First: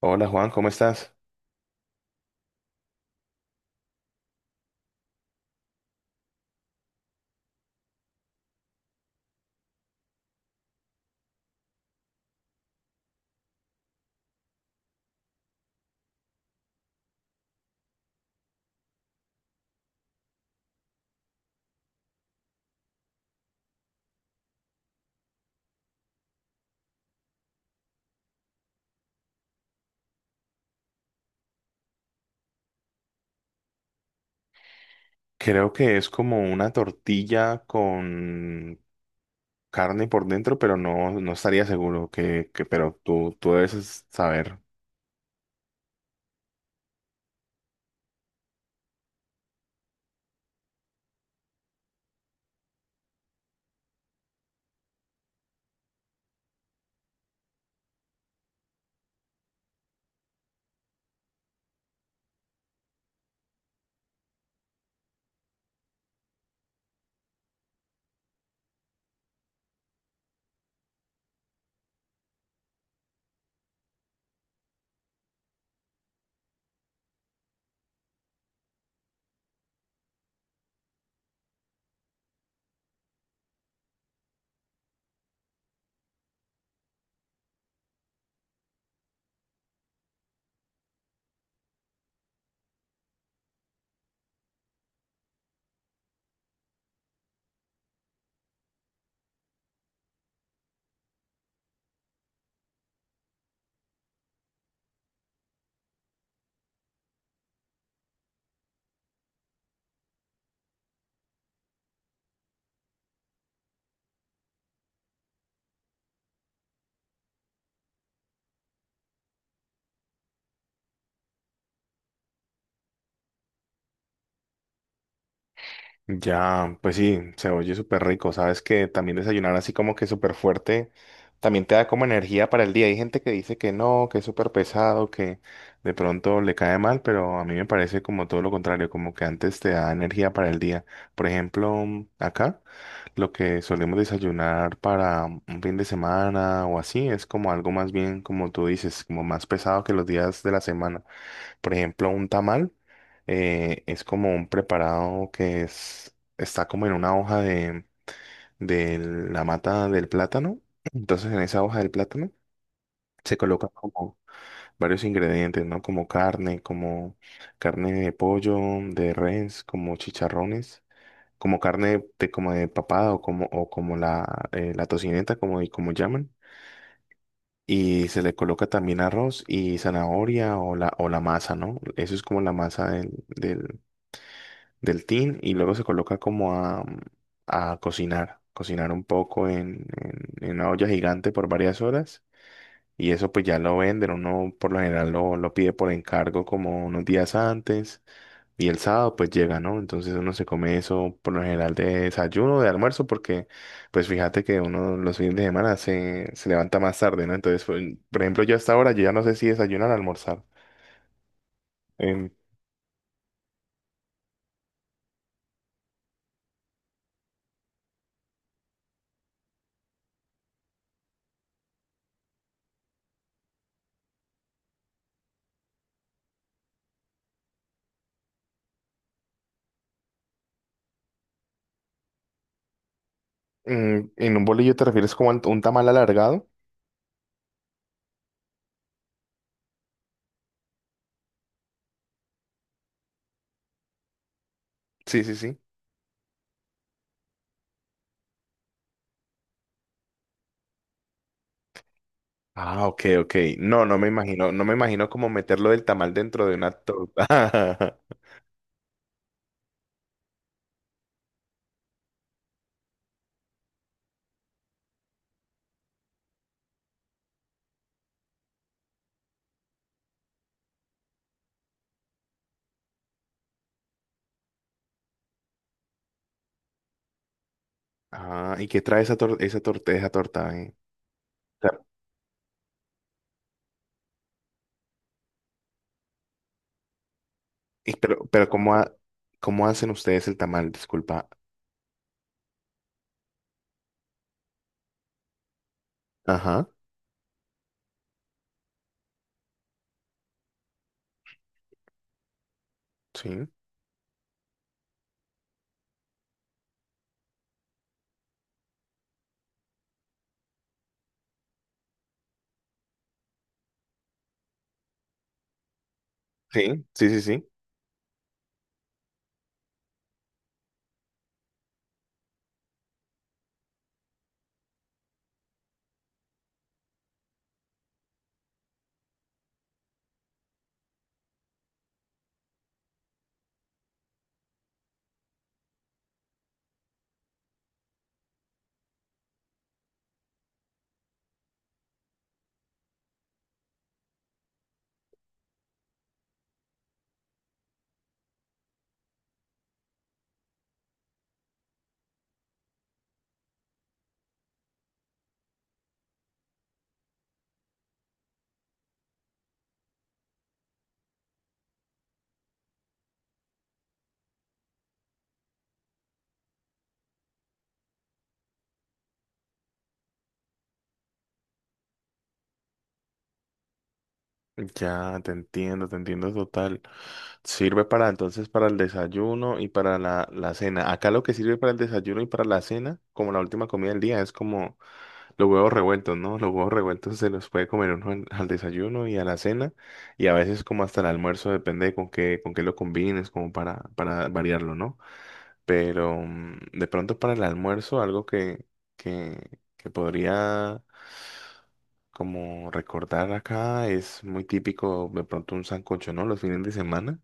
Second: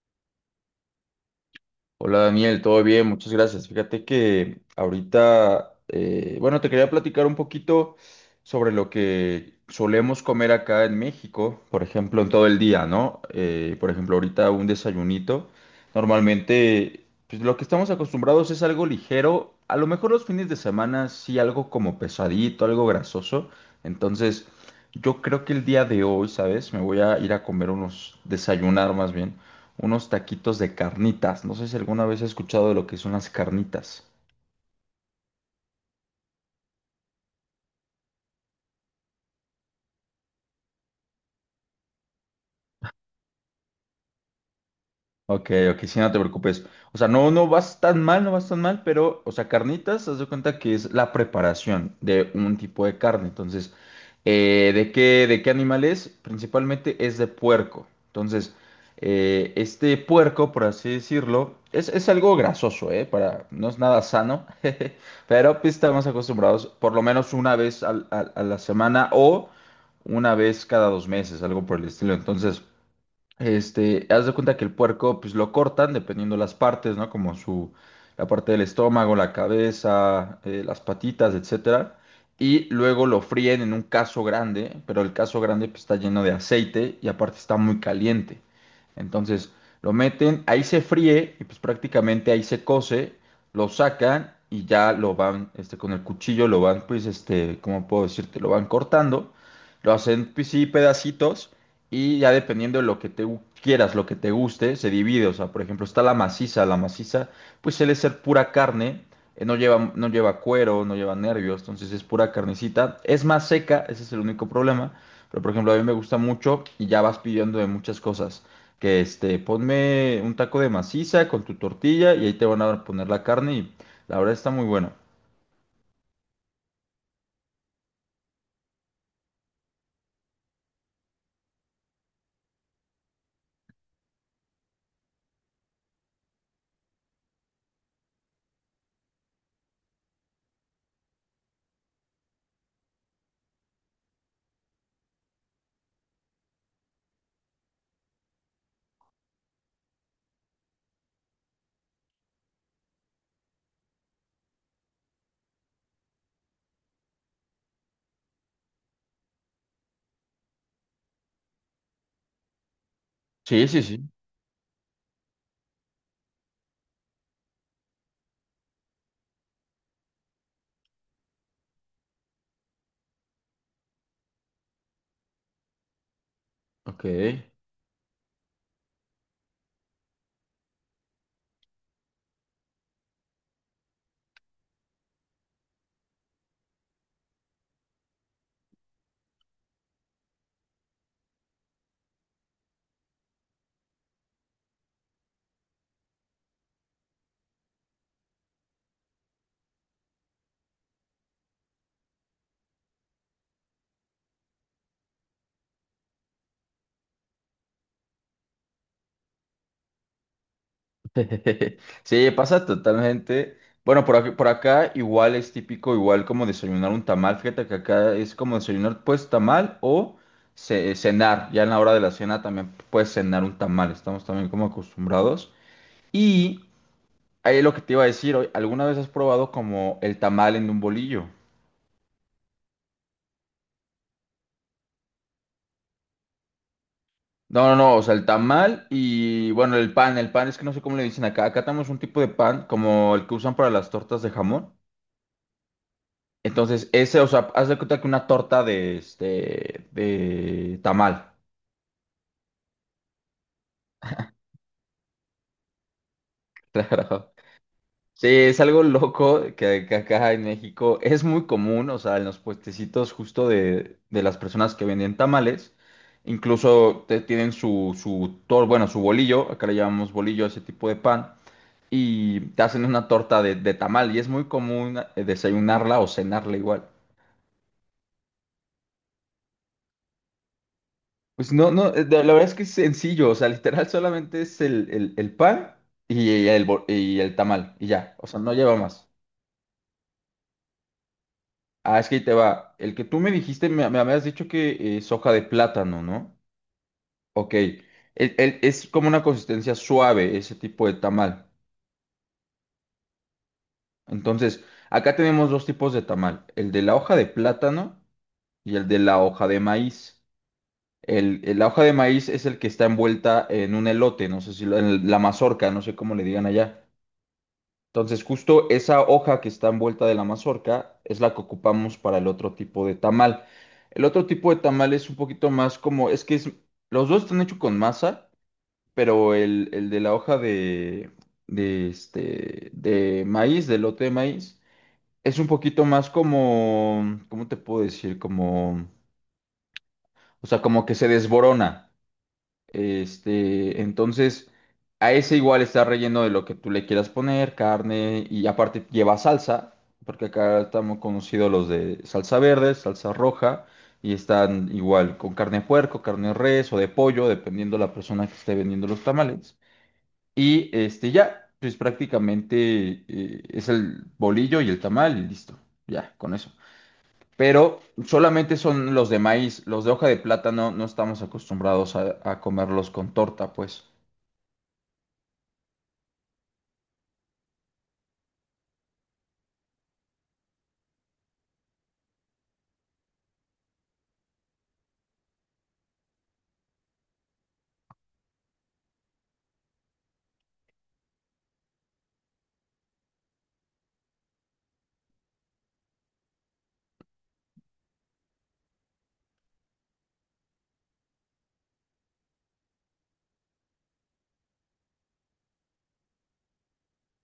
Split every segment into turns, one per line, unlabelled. Hola Juan, ¿cómo estás?
Hola Daniel, todo bien, muchas gracias. Fíjate que ahorita, bueno, te quería platicar un poquito sobre lo que solemos comer acá en México, por ejemplo, en todo el día, ¿no? Por ejemplo, ahorita un desayunito. Normalmente, pues lo que estamos acostumbrados es algo ligero. A lo mejor los fines de semana sí algo como pesadito, algo grasoso. Entonces, yo creo que el día de hoy, ¿sabes? Me voy a ir a comer unos, desayunar más bien unos taquitos de carnitas. No sé si alguna vez has escuchado de lo que son las carnitas.
Creo que es como una tortilla con carne por dentro, pero no, no estaría seguro pero tú debes saber.
Ok, ok, sí, no te preocupes. O sea, no, no vas tan mal, no vas tan mal, pero, o sea, carnitas, haz de cuenta que es la preparación de un tipo de carne. Entonces, de qué animal es? Principalmente es de puerco. Entonces, este puerco, por así decirlo, es algo grasoso, ¿eh? Para, no es nada sano, jeje, pero pues, estamos acostumbrados por lo menos una vez a la semana o una vez cada dos meses, algo por el estilo. Entonces... Este, haz de cuenta que el puerco, pues lo cortan dependiendo las partes, ¿no? Como su, la parte del estómago, la cabeza, las patitas, etcétera. Y luego lo fríen en un caso grande, pero el caso grande pues, está lleno de aceite y aparte está muy caliente. Entonces lo meten, ahí se fríe y pues prácticamente ahí se cose, lo sacan y ya lo van, este, con el cuchillo lo van, pues, este, ¿cómo puedo decirte? Lo van cortando, lo hacen, pues sí, pedacitos y ya dependiendo de lo que quieras, lo que te guste, se divide. O sea, por ejemplo, está la maciza. La maciza, pues suele ser pura carne. No lleva, no lleva cuero, no lleva nervios. Entonces es pura carnecita. Es más seca, ese es el único problema. Pero, por ejemplo, a mí me gusta mucho y ya vas pidiendo de muchas cosas. Que este, ponme un taco de maciza con tu tortilla y ahí te van a poner la carne y la verdad está muy bueno.
Ya, pues sí, se oye súper rico. Sabes que también desayunar así como que súper fuerte también te da como energía para el día. Hay gente que dice que no, que es súper pesado, que de pronto le cae mal, pero a mí me parece como todo lo contrario, como que antes te da energía para el día. Por ejemplo, acá lo que solemos desayunar para un fin de semana o así es como algo más bien, como tú dices, como más pesado que los días de la semana. Por ejemplo, un tamal es como un preparado está como en una hoja de la mata del plátano. Entonces, en esa hoja del plátano se
Sí,
colocan
sí, sí.
como varios ingredientes, ¿no? Como carne de pollo, de res, como chicharrones, como carne de, como de papada o como la, la tocineta, como, y como llaman.
Ok.
Y se le coloca también arroz y zanahoria o la, masa, ¿no? Eso es como la masa del tin y luego se coloca como a cocinar un poco en una olla gigante por varias horas y eso pues ya lo venden, uno por lo general lo pide por encargo como unos días antes y el sábado pues llega, ¿no? Entonces uno se come eso por lo general de desayuno, de almuerzo, porque pues fíjate que uno los fines de semana se levanta más tarde, ¿no? Entonces, por ejemplo, yo hasta ahora yo ya no sé si desayunar o almorzar.
Sí,
En,
pasa totalmente. Bueno, por aquí, por acá igual es típico, igual como desayunar un tamal. Fíjate que acá es como desayunar pues tamal o cenar. Ya en la hora de la cena también puedes cenar un tamal. Estamos también como acostumbrados. Y ahí lo que te iba a decir, hoy, ¿alguna vez has probado como el tamal en un bolillo?
en un bolillo te refieres como a un tamal alargado.
No, no, no, o sea, el tamal y bueno, el pan. El pan es que no sé cómo le dicen acá. Acá tenemos un tipo de pan como el que usan para las tortas de jamón.
Sí, sí, sí.
Entonces, ese, o sea, haz de cuenta que una torta de, este, de tamal.
Ah, ok, ok. No, no me imagino cómo meterlo del tamal dentro de una
Claro.
torta.
Sí, es algo loco que acá en México es muy común, o sea, en los puestecitos justo de las personas que venden tamales, incluso tienen su, bueno, su bolillo, acá le llamamos bolillo a ese tipo de pan, y te hacen una torta de tamal, y es muy común desayunarla o cenarla igual.
Ah, ¿y qué trae esa torta?
Pues
O
no,
sea,
no, la verdad es que es sencillo, o sea, literal solamente es el pan y el, y el tamal, y
y
ya,
pero,
o sea,
pero
no lleva más.
¿cómo hacen ustedes el tamal? Disculpa.
Ah, es que ahí te va. El que tú me dijiste, me habías dicho que es hoja de plátano, ¿no?
Ajá,
Ok, es como una consistencia suave ese tipo de tamal.
sí,
Entonces, acá tenemos dos tipos de tamal, el de la hoja de plátano y el de la hoja de maíz. El, la hoja de maíz es el que está envuelta en un elote, no sé si en la mazorca, no sé cómo le digan allá.
sí, sí, sí, sí.
Entonces, justo esa hoja que está envuelta de la mazorca es la que ocupamos para el otro tipo de tamal. El otro tipo de tamal es un poquito más como, es que los dos están hechos con masa, pero el de la hoja de, este, de maíz, del lote de maíz, es un poquito más como, ¿cómo te puedo decir? Como, o sea, como que se desborona. Este, entonces, a ese igual está relleno de lo que tú le quieras poner, carne, y aparte lleva salsa, porque acá estamos conocidos los de salsa verde, salsa roja, y están igual con carne de puerco, carne de res o de pollo, dependiendo la persona que esté vendiendo los tamales. Y este, ya, pues prácticamente es el bolillo y el tamal y listo, ya, con eso pero solamente son los de maíz, los de hoja de plátano no estamos acostumbrados a comerlos con torta, pues.
Ya, te entiendo total. Sirve para entonces para el desayuno y para la cena. Acá lo que sirve para el desayuno y para la cena, como la última comida del día, es como los huevos revueltos, ¿no? Los huevos revueltos se los puede comer uno al desayuno y a la cena y a veces como hasta el almuerzo, depende de con qué lo combines, como para variarlo, ¿no? Pero de pronto para el almuerzo, algo que podría como recordar acá es muy típico de pronto un sancocho, ¿no? Los fines de semana.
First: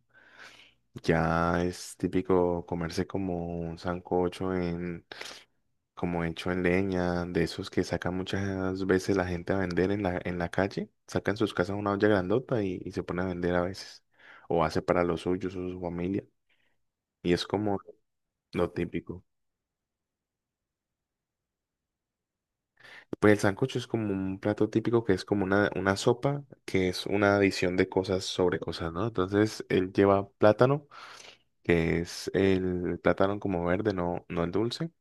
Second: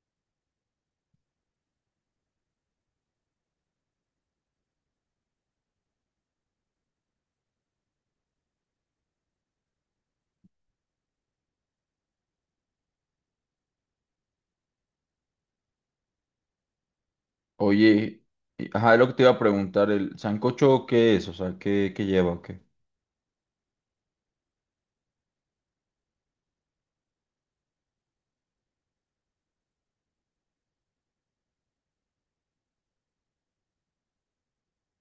Ya es típico comerse como un sancocho en como hecho en leña, de esos que sacan muchas veces la gente a vender en la calle, sacan sus casas una olla grandota y se pone a vender a veces, o hace para los suyos o su familia, y es como
Oye,
lo
y- ajá, lo que te
típico.
iba a preguntar, ¿el sancocho qué es? O sea, ¿qué, qué lleva? O ¿qué?
Pues el sancocho es como un plato típico que es como una sopa, que es una adición de cosas sobre cosas, ¿no? Entonces él lleva plátano, que es el plátano como verde, no, no el dulce,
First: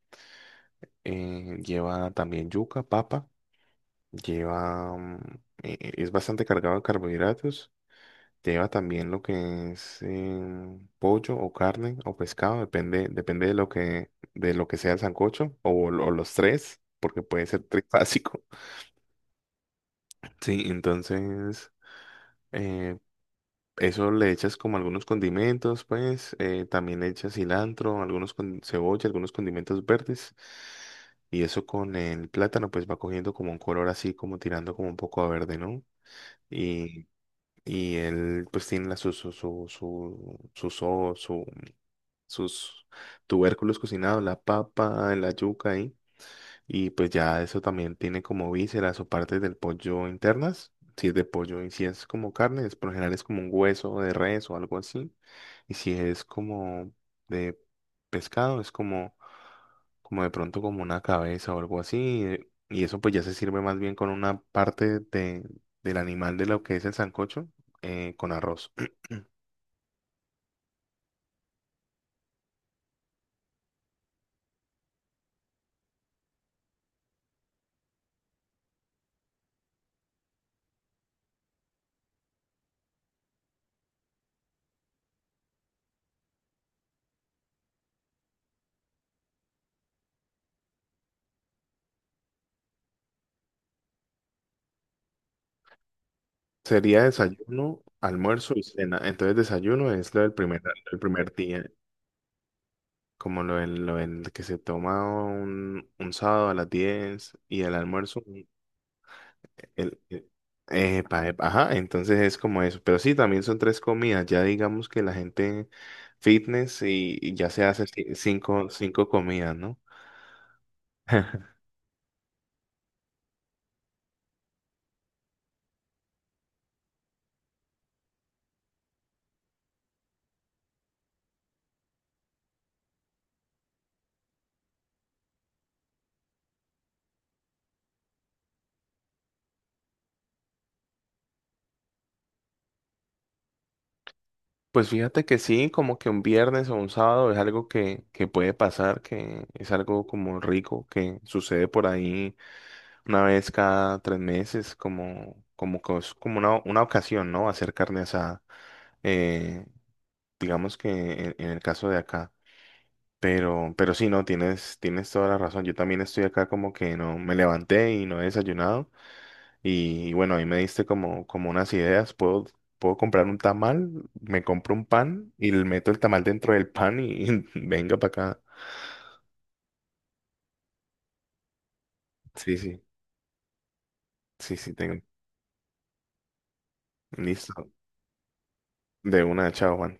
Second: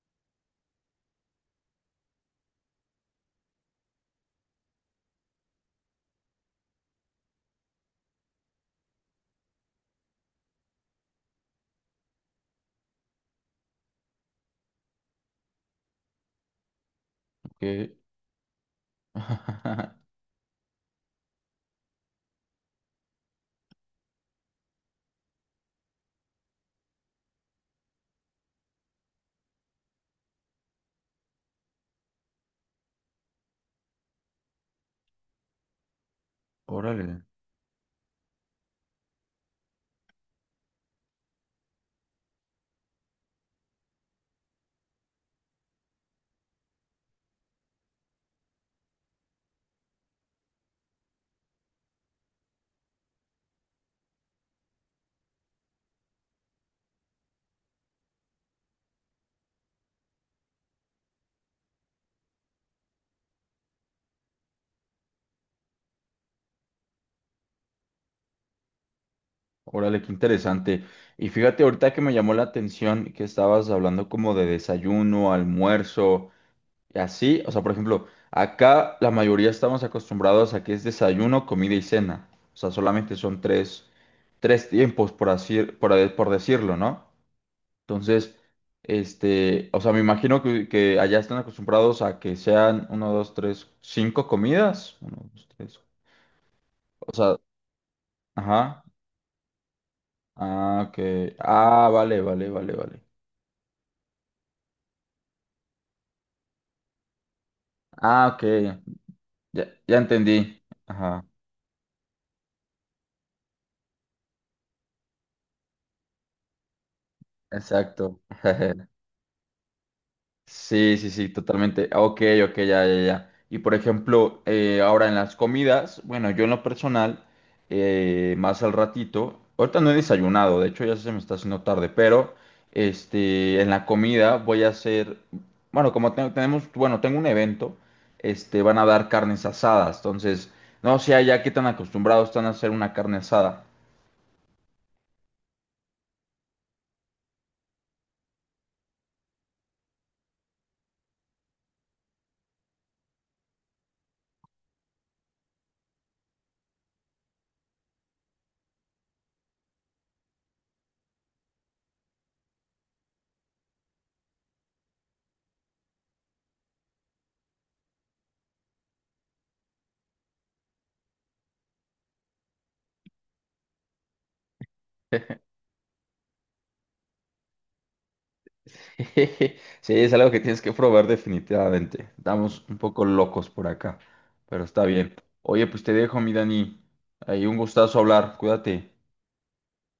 lleva también yuca, papa. Lleva, es bastante cargado de carbohidratos. Lleva también lo que es pollo o carne o pescado, depende de lo que sea el sancocho o los tres, porque puede ser
¿Qué?
trifásico. Sí, entonces eh, eso le echas como algunos condimentos, pues también le echas cilantro, algunos con cebolla, algunos condimentos verdes. Y eso con el plátano, pues va cogiendo como un color así, como tirando como un poco a verde, ¿no? y
Órale,
Y él pues tiene la, su, so- su- sus tubérculos cocinados, la papa, la yuca ahí. Y pues ya eso también tiene como vísceras o partes del pollo internas. Si es de pollo y si es como carne, es por lo general es como un hueso de res o algo así. Y si es como de pescado, es como de pronto como una cabeza o algo así. Y eso pues ya se sirve más bien con una parte del animal de lo que es el sancocho, con arroz.
órale, qué interesante. Y fíjate, ahorita que me llamó la atención que estabas hablando como de desayuno, almuerzo. Y así, o sea, por ejemplo, acá la mayoría estamos acostumbrados a que es desayuno, comida y cena. O sea, solamente son tres, tres tiempos, por así, por, por decirlo, ¿no? Entonces, este, o sea, me imagino que allá están acostumbrados a que sean uno, dos, tres, cinco comidas. Uno, dos, tres.
Sería
O sea,
desayuno, almuerzo y
ajá.
cena. Entonces desayuno es lo del
Ah,
el primer
que.
día,
Ah, vale, vale, vale, vale.
como lo del que se toma un sábado a las 10 y el almuerzo.
Ah, ok. Ya, ya
El, el-
entendí. Ajá.
epa, epa, ajá, entonces es como eso. Pero sí, también son 3 comidas. Ya digamos que la gente fitness y ya se hace
Exacto.
cinco, cinco comidas, ¿no?
Sí, sí, sí, totalmente. Ah, ok, ok, ya, ya, ya. Y por ejemplo, ahora en las comidas, bueno, yo en lo personal, más al ratito, ahorita no he desayunado, de hecho ya se me está haciendo tarde, pero este, en la comida voy a hacer, bueno, como tenemos, bueno, tengo un evento, este, van a dar carnes asadas, entonces, no sé allá qué tan acostumbrados están a hacer una carne asada.
Pues fíjate que sí, como que un viernes o un sábado es algo que puede pasar, que es algo como rico que sucede por ahí una vez cada 3 meses, que es como una ocasión, ¿no? Hacer carne asada. Eh, digamos que en el caso de acá. Pero sí, no, tienes toda la razón. Yo también estoy acá como que no me levanté y no he desayunado. Y, bueno, ahí me diste como unas ideas. Puedo comprar un tamal, me compro un pan y le meto el tamal dentro del pan y, venga para acá.
Sí, es algo que tienes que probar definitivamente.
Sí,
Estamos un
sí,
poco locos por acá,
sí,
pero
sí,
está
tengo.
bien. Oye, pues te dejo, mi Dani. Ahí un
Listo.
gustazo hablar. Cuídate.
De una, chao, Juan.